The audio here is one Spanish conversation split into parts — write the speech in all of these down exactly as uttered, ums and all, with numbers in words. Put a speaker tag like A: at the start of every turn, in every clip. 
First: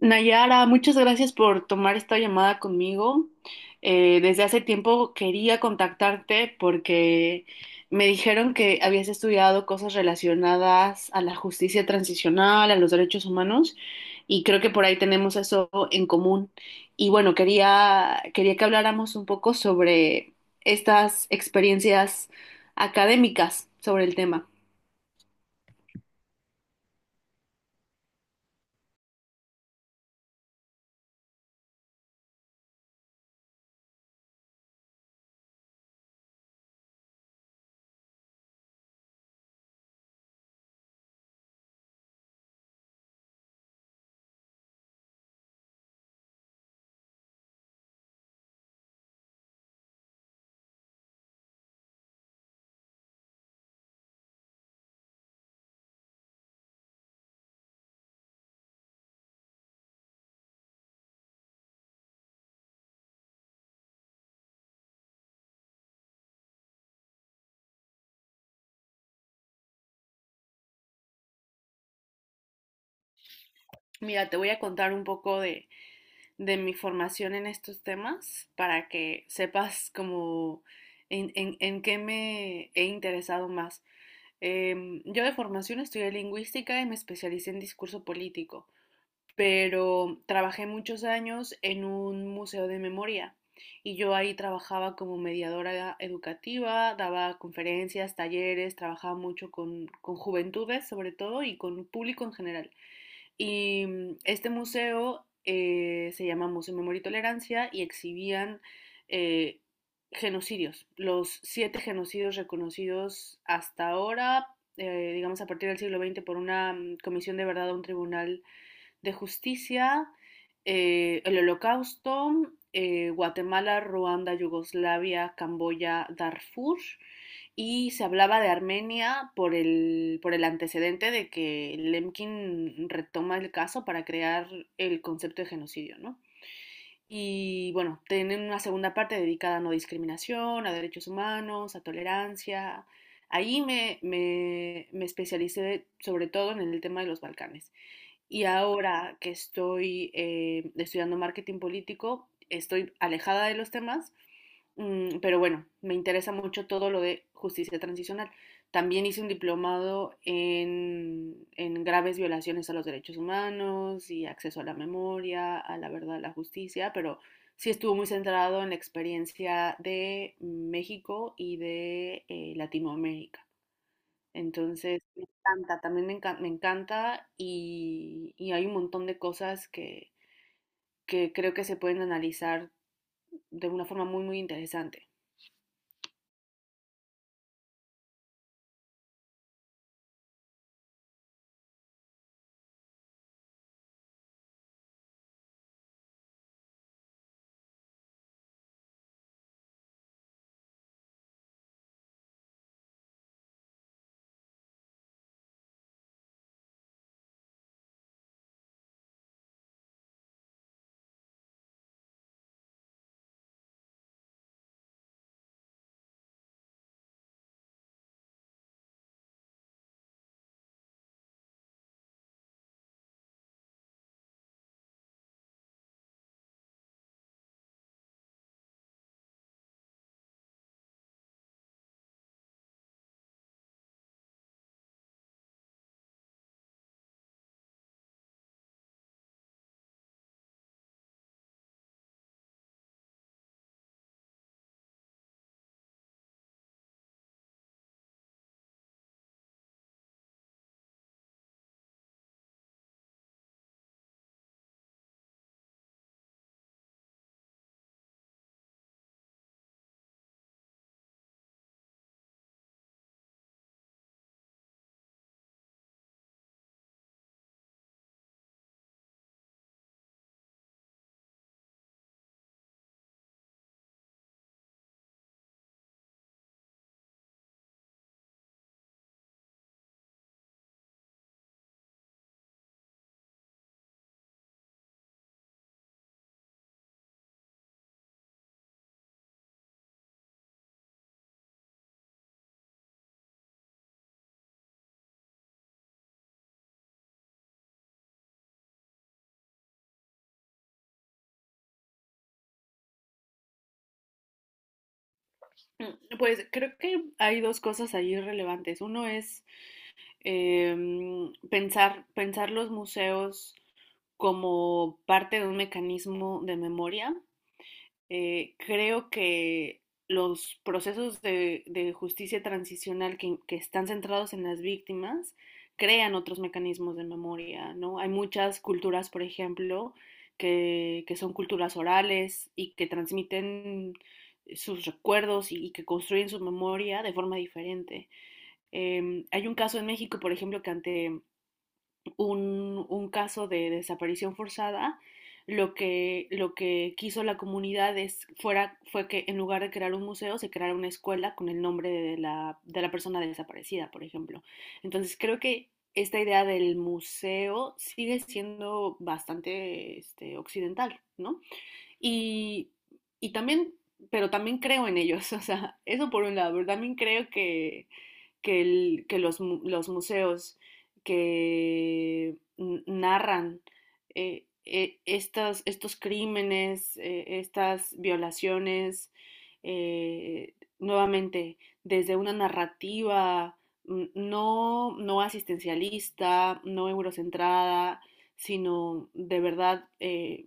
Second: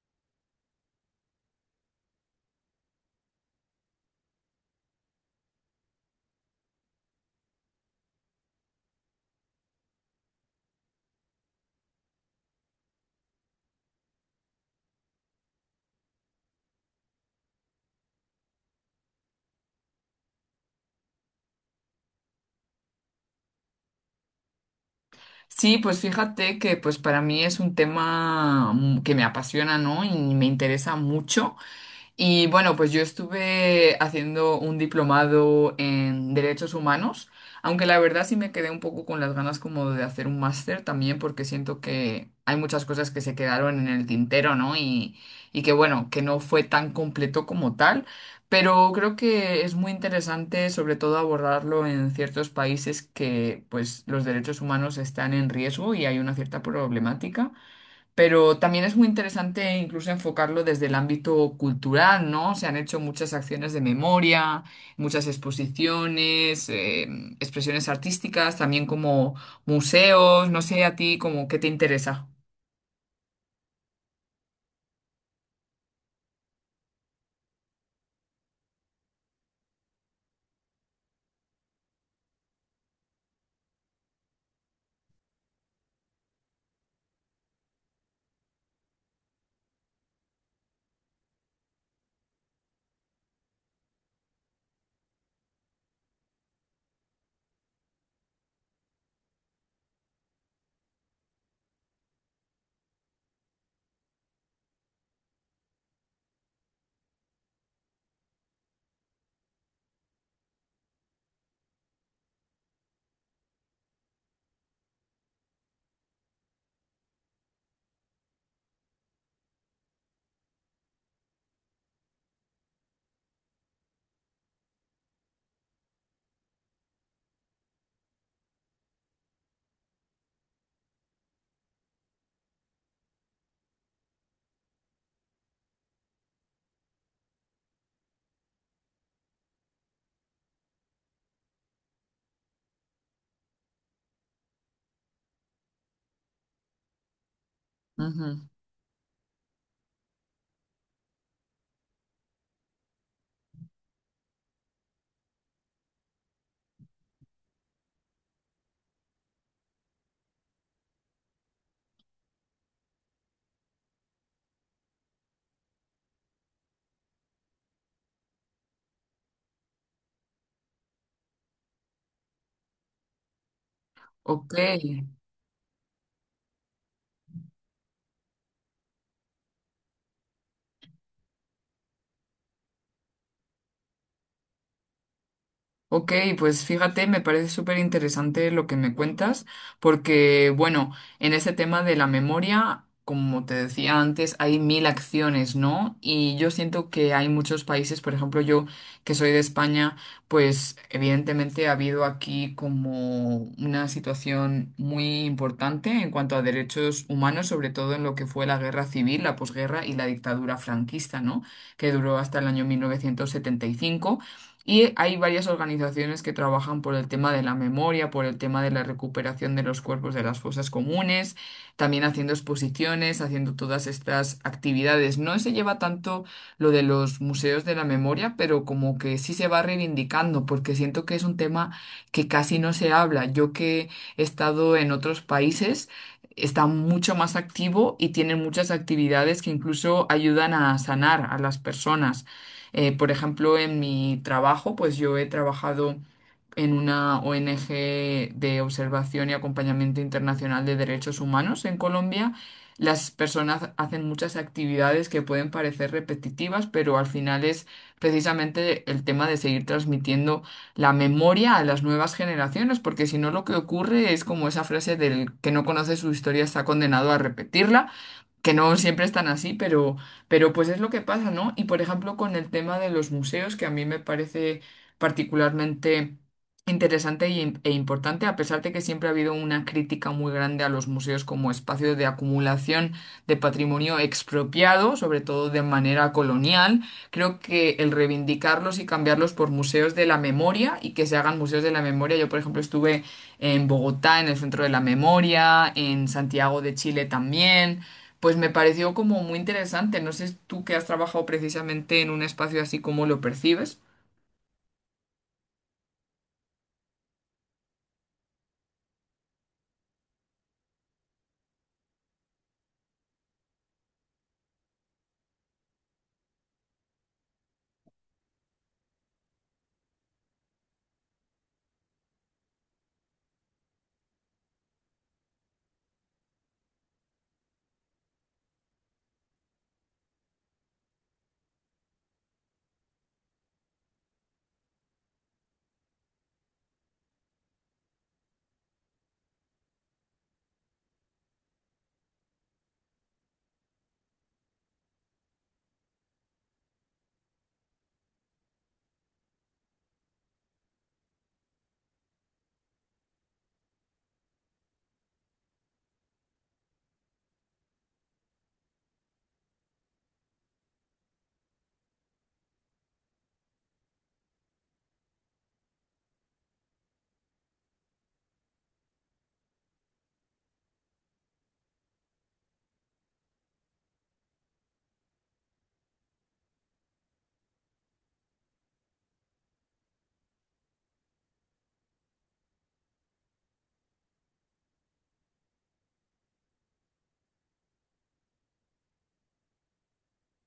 A: Nayara, muchas gracias por tomar esta llamada conmigo. Eh, desde hace tiempo quería contactarte porque me dijeron que habías estudiado cosas relacionadas a la justicia transicional, a los derechos humanos, y creo que por ahí tenemos eso en común. Y bueno, quería, quería que habláramos un poco sobre estas experiencias académicas sobre el tema.
B: Sí, pues fíjate que pues para mí es un tema mm, que me apasiona, ¿no? Y me interesa mucho. Y bueno, pues yo estuve haciendo un diplomado en derechos humanos, aunque la verdad sí me quedé un poco con las ganas como de hacer un máster también, porque siento que hay muchas cosas que se quedaron en el tintero, ¿no? Y, y que bueno, que no fue tan completo como tal, pero creo que es muy interesante sobre todo abordarlo en ciertos países que pues los derechos humanos están en riesgo y hay una cierta problemática. Pero también es muy interesante incluso enfocarlo desde el ámbito cultural, ¿no? Se han hecho muchas acciones de memoria, muchas exposiciones, eh, expresiones artísticas, también como museos, no sé a ti como qué te interesa.
A: Mira, te voy a contar un poco de de mi formación en estos temas para que sepas como en, en, en qué me he interesado más. Eh, yo de formación estudié lingüística y me especialicé en discurso político, pero trabajé muchos años en un museo de memoria y yo ahí trabajaba como mediadora educativa, daba conferencias, talleres, trabajaba mucho con, con juventudes sobre todo y con público en general. Y mm, este museo eh, se llama Museo Memoria y Tolerancia y exhibían eh, genocidios, los siete genocidios reconocidos hasta ahora, eh, digamos a partir del siglo veinte, por una mm, comisión de verdad a un tribunal de Justicia, eh, el Holocausto, eh, Guatemala, Ruanda, Yugoslavia, Camboya, Darfur, y se hablaba de Armenia por el, por el antecedente de que Lemkin retoma el caso para crear el concepto de genocidio, ¿no? Y bueno, tienen una segunda parte dedicada a no discriminación, a derechos humanos, a tolerancia. Ahí me, me, me especialicé sobre todo en el tema de los Balcanes. Y
B: Ujú.
A: ahora que estoy eh, estudiando marketing político, estoy alejada de los temas, mm, pero bueno, me interesa mucho todo lo de justicia transicional. También hice un diplomado en, en graves violaciones a los derechos humanos y acceso a la memoria, a la verdad, a la justicia, pero sí estuvo muy centrado en la experiencia de México y de eh, Latinoamérica.
B: Ok.
A: Entonces, me encanta, también me encanta, me encanta y, y hay un montón de cosas que, que creo que se pueden analizar de una forma muy, muy interesante.
B: Ok, pues fíjate, me parece súper interesante lo que me cuentas, porque bueno, en ese tema de la memoria, como te decía antes, hay mil acciones, ¿no? Y yo siento que hay muchos países, por ejemplo, yo que soy de España, pues evidentemente ha habido aquí como una situación muy importante en cuanto a derechos humanos, sobre todo en lo que fue la guerra civil, la posguerra y la dictadura franquista, ¿no? Que duró hasta el año mil novecientos setenta y cinco. Y hay varias organizaciones que trabajan por el tema de la memoria, por el tema de la recuperación de los cuerpos de las fosas comunes, también haciendo exposiciones, haciendo todas estas actividades. No se lleva tanto lo de los museos de la memoria, pero como que sí se va reivindicando, porque siento que es un tema que casi no se habla. Yo que he estado en otros países, está mucho más activo y tiene muchas actividades que incluso ayudan a sanar a las personas. Eh, por ejemplo, en mi trabajo, pues yo he trabajado en una O N G de observación y acompañamiento internacional de derechos humanos en Colombia. Las personas hacen muchas actividades que pueden parecer repetitivas, pero al final es precisamente el tema de seguir transmitiendo la memoria a las nuevas generaciones, porque si no lo que ocurre es como esa frase del que no conoce su historia está condenado a repetirla, que no siempre están así, pero, pero pues es lo que pasa, ¿no? Y por ejemplo, con el tema de los museos, que a mí me parece particularmente interesante y im- e importante, a pesar de que siempre ha habido una crítica muy grande a los museos como espacios de acumulación de patrimonio expropiado, sobre todo de manera colonial, creo que el reivindicarlos y cambiarlos por museos de la memoria y que se hagan museos de la memoria, yo por ejemplo estuve en Bogotá, en el Centro de la Memoria, en Santiago de Chile también. Pues me pareció como muy interesante. No sé tú que has trabajado precisamente en un espacio así, ¿cómo lo percibes?
A: Mm, pues creo que hay dos cosas ahí relevantes. Uno es em, pensar, pensar los museos como parte de un mecanismo de memoria. Eh, creo que los procesos de, de justicia transicional que, que están centrados en las víctimas crean otros mecanismos de memoria, ¿no? Hay muchas culturas, por ejemplo, que, que son culturas orales y que transmiten sus recuerdos y, y que construyen su memoria de forma diferente. Em, hay un caso en México, por ejemplo, que ante un, un caso de desaparición forzada, lo que, lo que quiso la comunidad es, fuera, fue que en lugar de crear un museo, se creara una escuela con el nombre de la, de la persona desaparecida, por ejemplo. Entonces creo que esta idea del museo sigue siendo bastante este, occidental, ¿no? Y, y también, pero también creo en ellos, o sea, eso por un lado, pero también creo que, que, el, que los, los, museos que narran eh, eh, estos, estos, crímenes, eh, estas violaciones, eh, nuevamente desde una narrativa no, no asistencialista, no eurocentrada, sino de verdad eh,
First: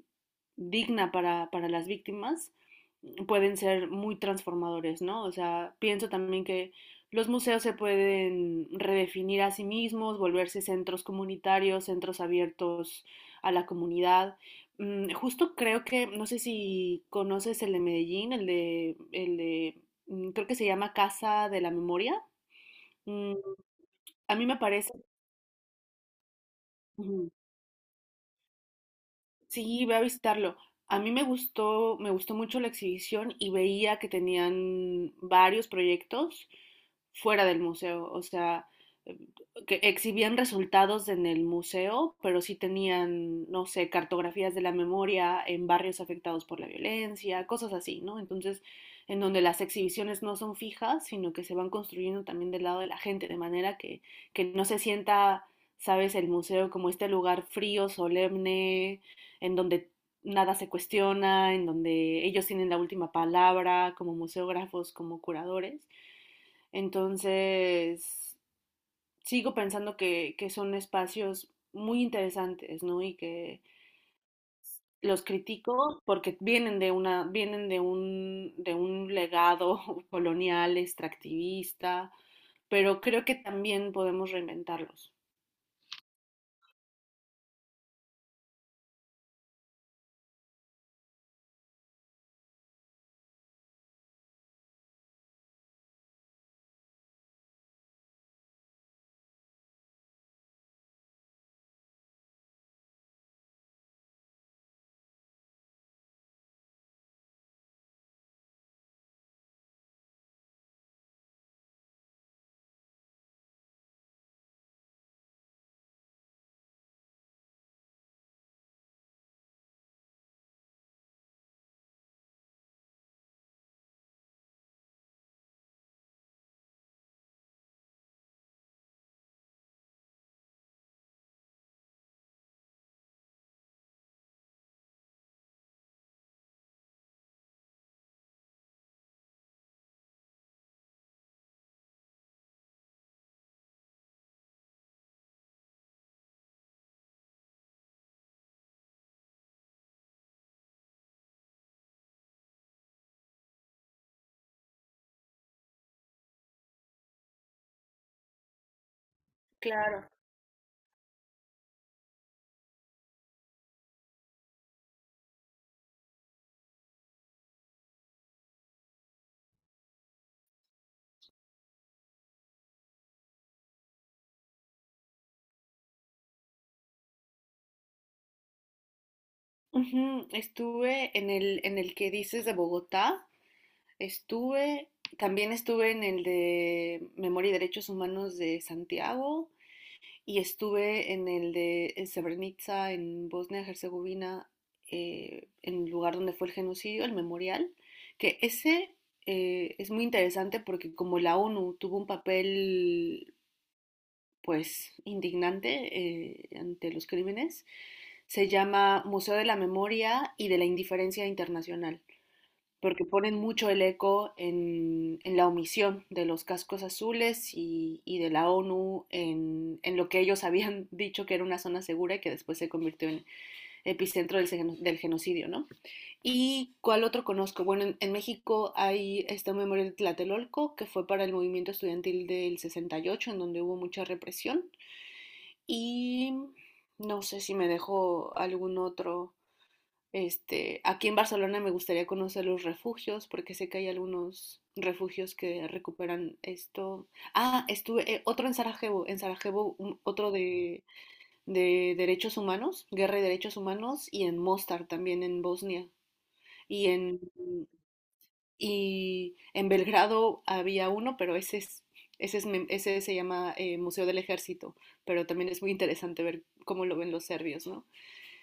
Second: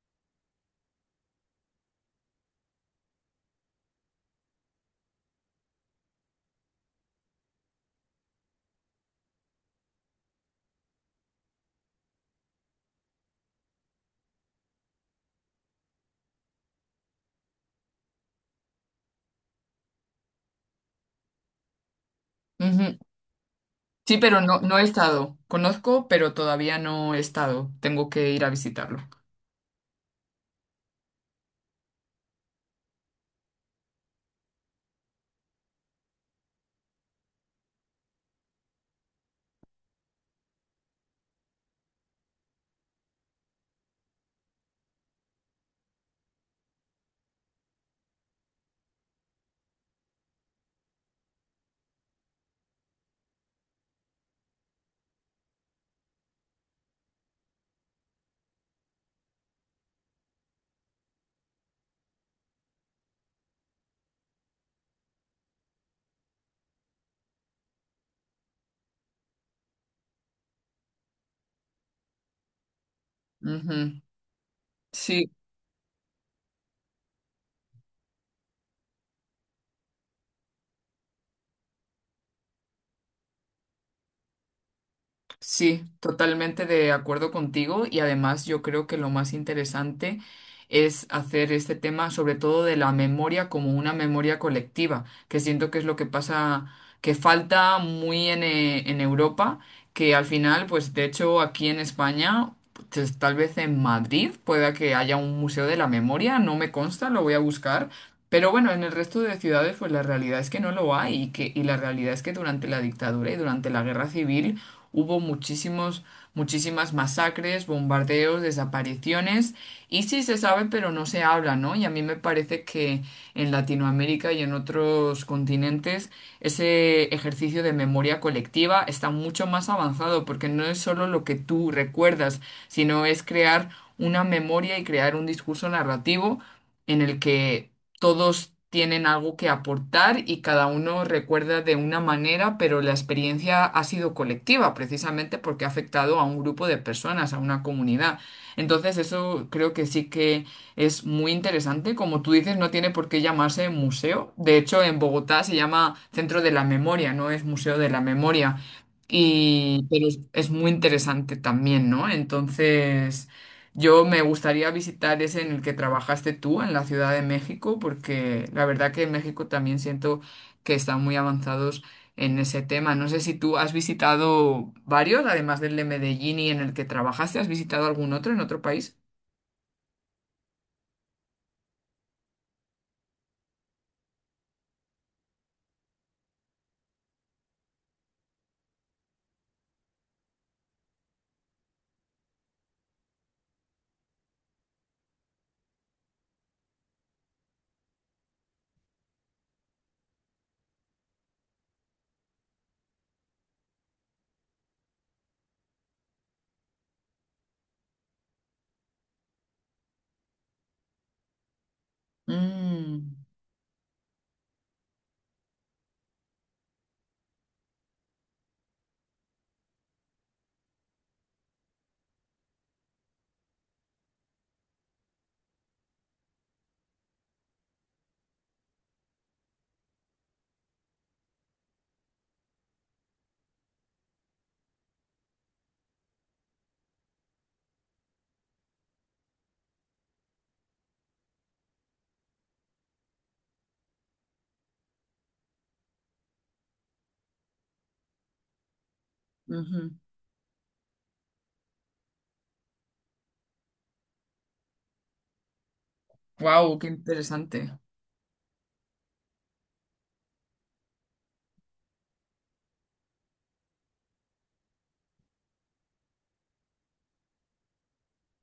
A: digna para, para las víctimas, pueden ser muy transformadores, ¿no? O sea, pienso también que los museos se pueden redefinir a sí mismos, volverse centros comunitarios, centros abiertos a la comunidad. Mm, justo creo que, no sé si conoces el de Medellín, el de, el de mm, creo que se llama Casa de la Memoria.
B: Ujú.
A: Mm,
B: Sí,
A: a
B: pero
A: mí me
B: no, no he
A: parece,
B: estado. Conozco, pero todavía no he estado. Tengo que ir a visitarlo.
A: sí, voy a visitarlo. A mí me gustó, me gustó mucho la exhibición y veía que tenían varios proyectos fuera del museo, o sea, eh, que exhibían resultados en el museo, pero sí tenían, no sé, cartografías de la memoria en barrios afectados por la violencia, cosas así, ¿no? Entonces, en donde las exhibiciones no son fijas, sino que se van construyendo también del lado de la gente, de manera que, que no se sienta, sabes, el museo como este lugar frío, solemne en donde nada se cuestiona, en donde ellos tienen la última palabra como museógrafos, como curadores. Entonces, sigo pensando que, que son espacios muy interesantes, ¿no? Y que
B: Ujú.
A: los
B: Sí.
A: critico porque vienen de una, vienen de un, de un legado colonial, extractivista, pero creo que también podemos reinventarlos.
B: Sí, totalmente de acuerdo contigo y además yo creo que lo más interesante es hacer este tema sobre todo de la memoria como una memoria colectiva, que siento que es lo que pasa, que falta muy en, eh, en Europa, que al final, pues de hecho aquí en España, pues, tal vez en Madrid pueda que haya un museo de la memoria, no me consta, lo voy a buscar. Pero bueno, en el resto de ciudades, pues la realidad es que no lo hay y que, y la realidad es que durante la dictadura y durante la guerra civil hubo muchísimos, muchísimas masacres, bombardeos, desapariciones, y sí se sabe, pero no se habla, ¿no? Y a mí me parece que en Latinoamérica y en otros continentes ese ejercicio de memoria colectiva está mucho más avanzado, porque no es solo lo que tú recuerdas, sino es crear una memoria y crear un discurso narrativo en el que todos tienen algo que aportar y cada uno recuerda de una manera, pero la experiencia ha sido colectiva, precisamente porque ha afectado a un grupo de personas, a una comunidad. Entonces, eso creo que sí que es muy interesante. Como tú dices, no tiene por qué llamarse museo. De hecho, en Bogotá se llama Centro de la Memoria, no es Museo de la Memoria. Y, pero
A: Claro.
B: es es muy interesante también, ¿no? Entonces... Yo me gustaría visitar ese en el que trabajaste tú, en la Ciudad de México, porque la verdad que en México también siento que están muy avanzados en ese tema. No sé si tú has visitado varios, además del de Medellín y en el que trabajaste, ¿has visitado algún otro en otro país?
A: Ujú, estuve en el, en el que dices de Bogotá, estuve, también estuve en el de Memoria y Derechos Humanos de Santiago y estuve en el de en Srebrenica, en Bosnia y Herzegovina, eh, en el lugar donde fue el genocidio, el memorial, que ese eh, es muy interesante porque como la O N U tuvo un papel pues indignante eh, ante los crímenes, se llama Museo de la Memoria y de la Indiferencia Internacional, porque
B: Mm,
A: ponen mucho el eco en, en la omisión de los cascos azules y, y de la O N U en, en lo que ellos habían dicho que era una zona segura y que después se convirtió en epicentro del, del genocidio, ¿no? ¿Y cuál otro conozco? Bueno, en, en México hay este memorial de Tlatelolco, que fue para el movimiento estudiantil del sesenta y ocho, en donde hubo mucha represión, y no sé si me dejo algún otro, este, aquí en Barcelona me gustaría conocer los refugios, porque sé que hay algunos refugios que recuperan esto. Ah, estuve eh, otro en Sarajevo, en Sarajevo
B: ujú.
A: un- otro de, de derechos humanos, guerra y derechos humanos, y en Mostar también en Bosnia. Y
B: ¿Qué
A: en,
B: interesante?
A: y en Belgrado había uno, pero ese es, ese es mem- ese se llama eh, Museo del Ejército, pero también es muy interesante ver cómo lo ven los serbios, ¿no?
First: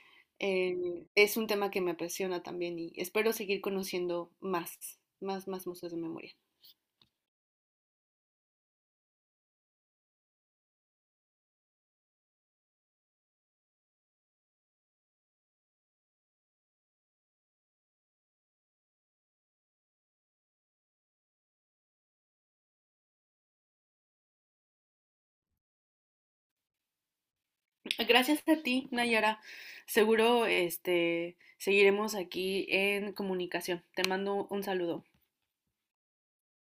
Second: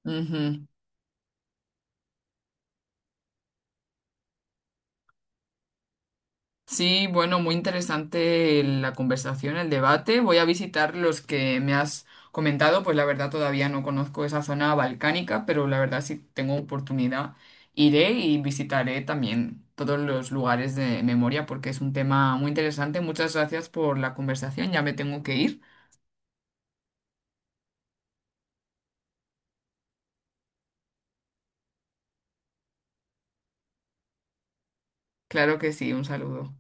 B: Ujú.
A: Eh, es un tema que me apasiona también y espero seguir conociendo más, más, más museos de memoria.
B: Sí, bueno, muy interesante la conversación, el debate. Voy a visitar los que me has comentado, pues la verdad todavía no conozco esa zona balcánica, pero la verdad si tengo oportunidad iré y visitaré también todos los lugares de memoria porque es un tema muy interesante. Muchas gracias por la conversación, ya me tengo que ir.
A: Gracias a ti, Nayara. Seguro, este, seguiremos aquí en comunicación. Te mando un saludo.
B: Claro que sí, un saludo.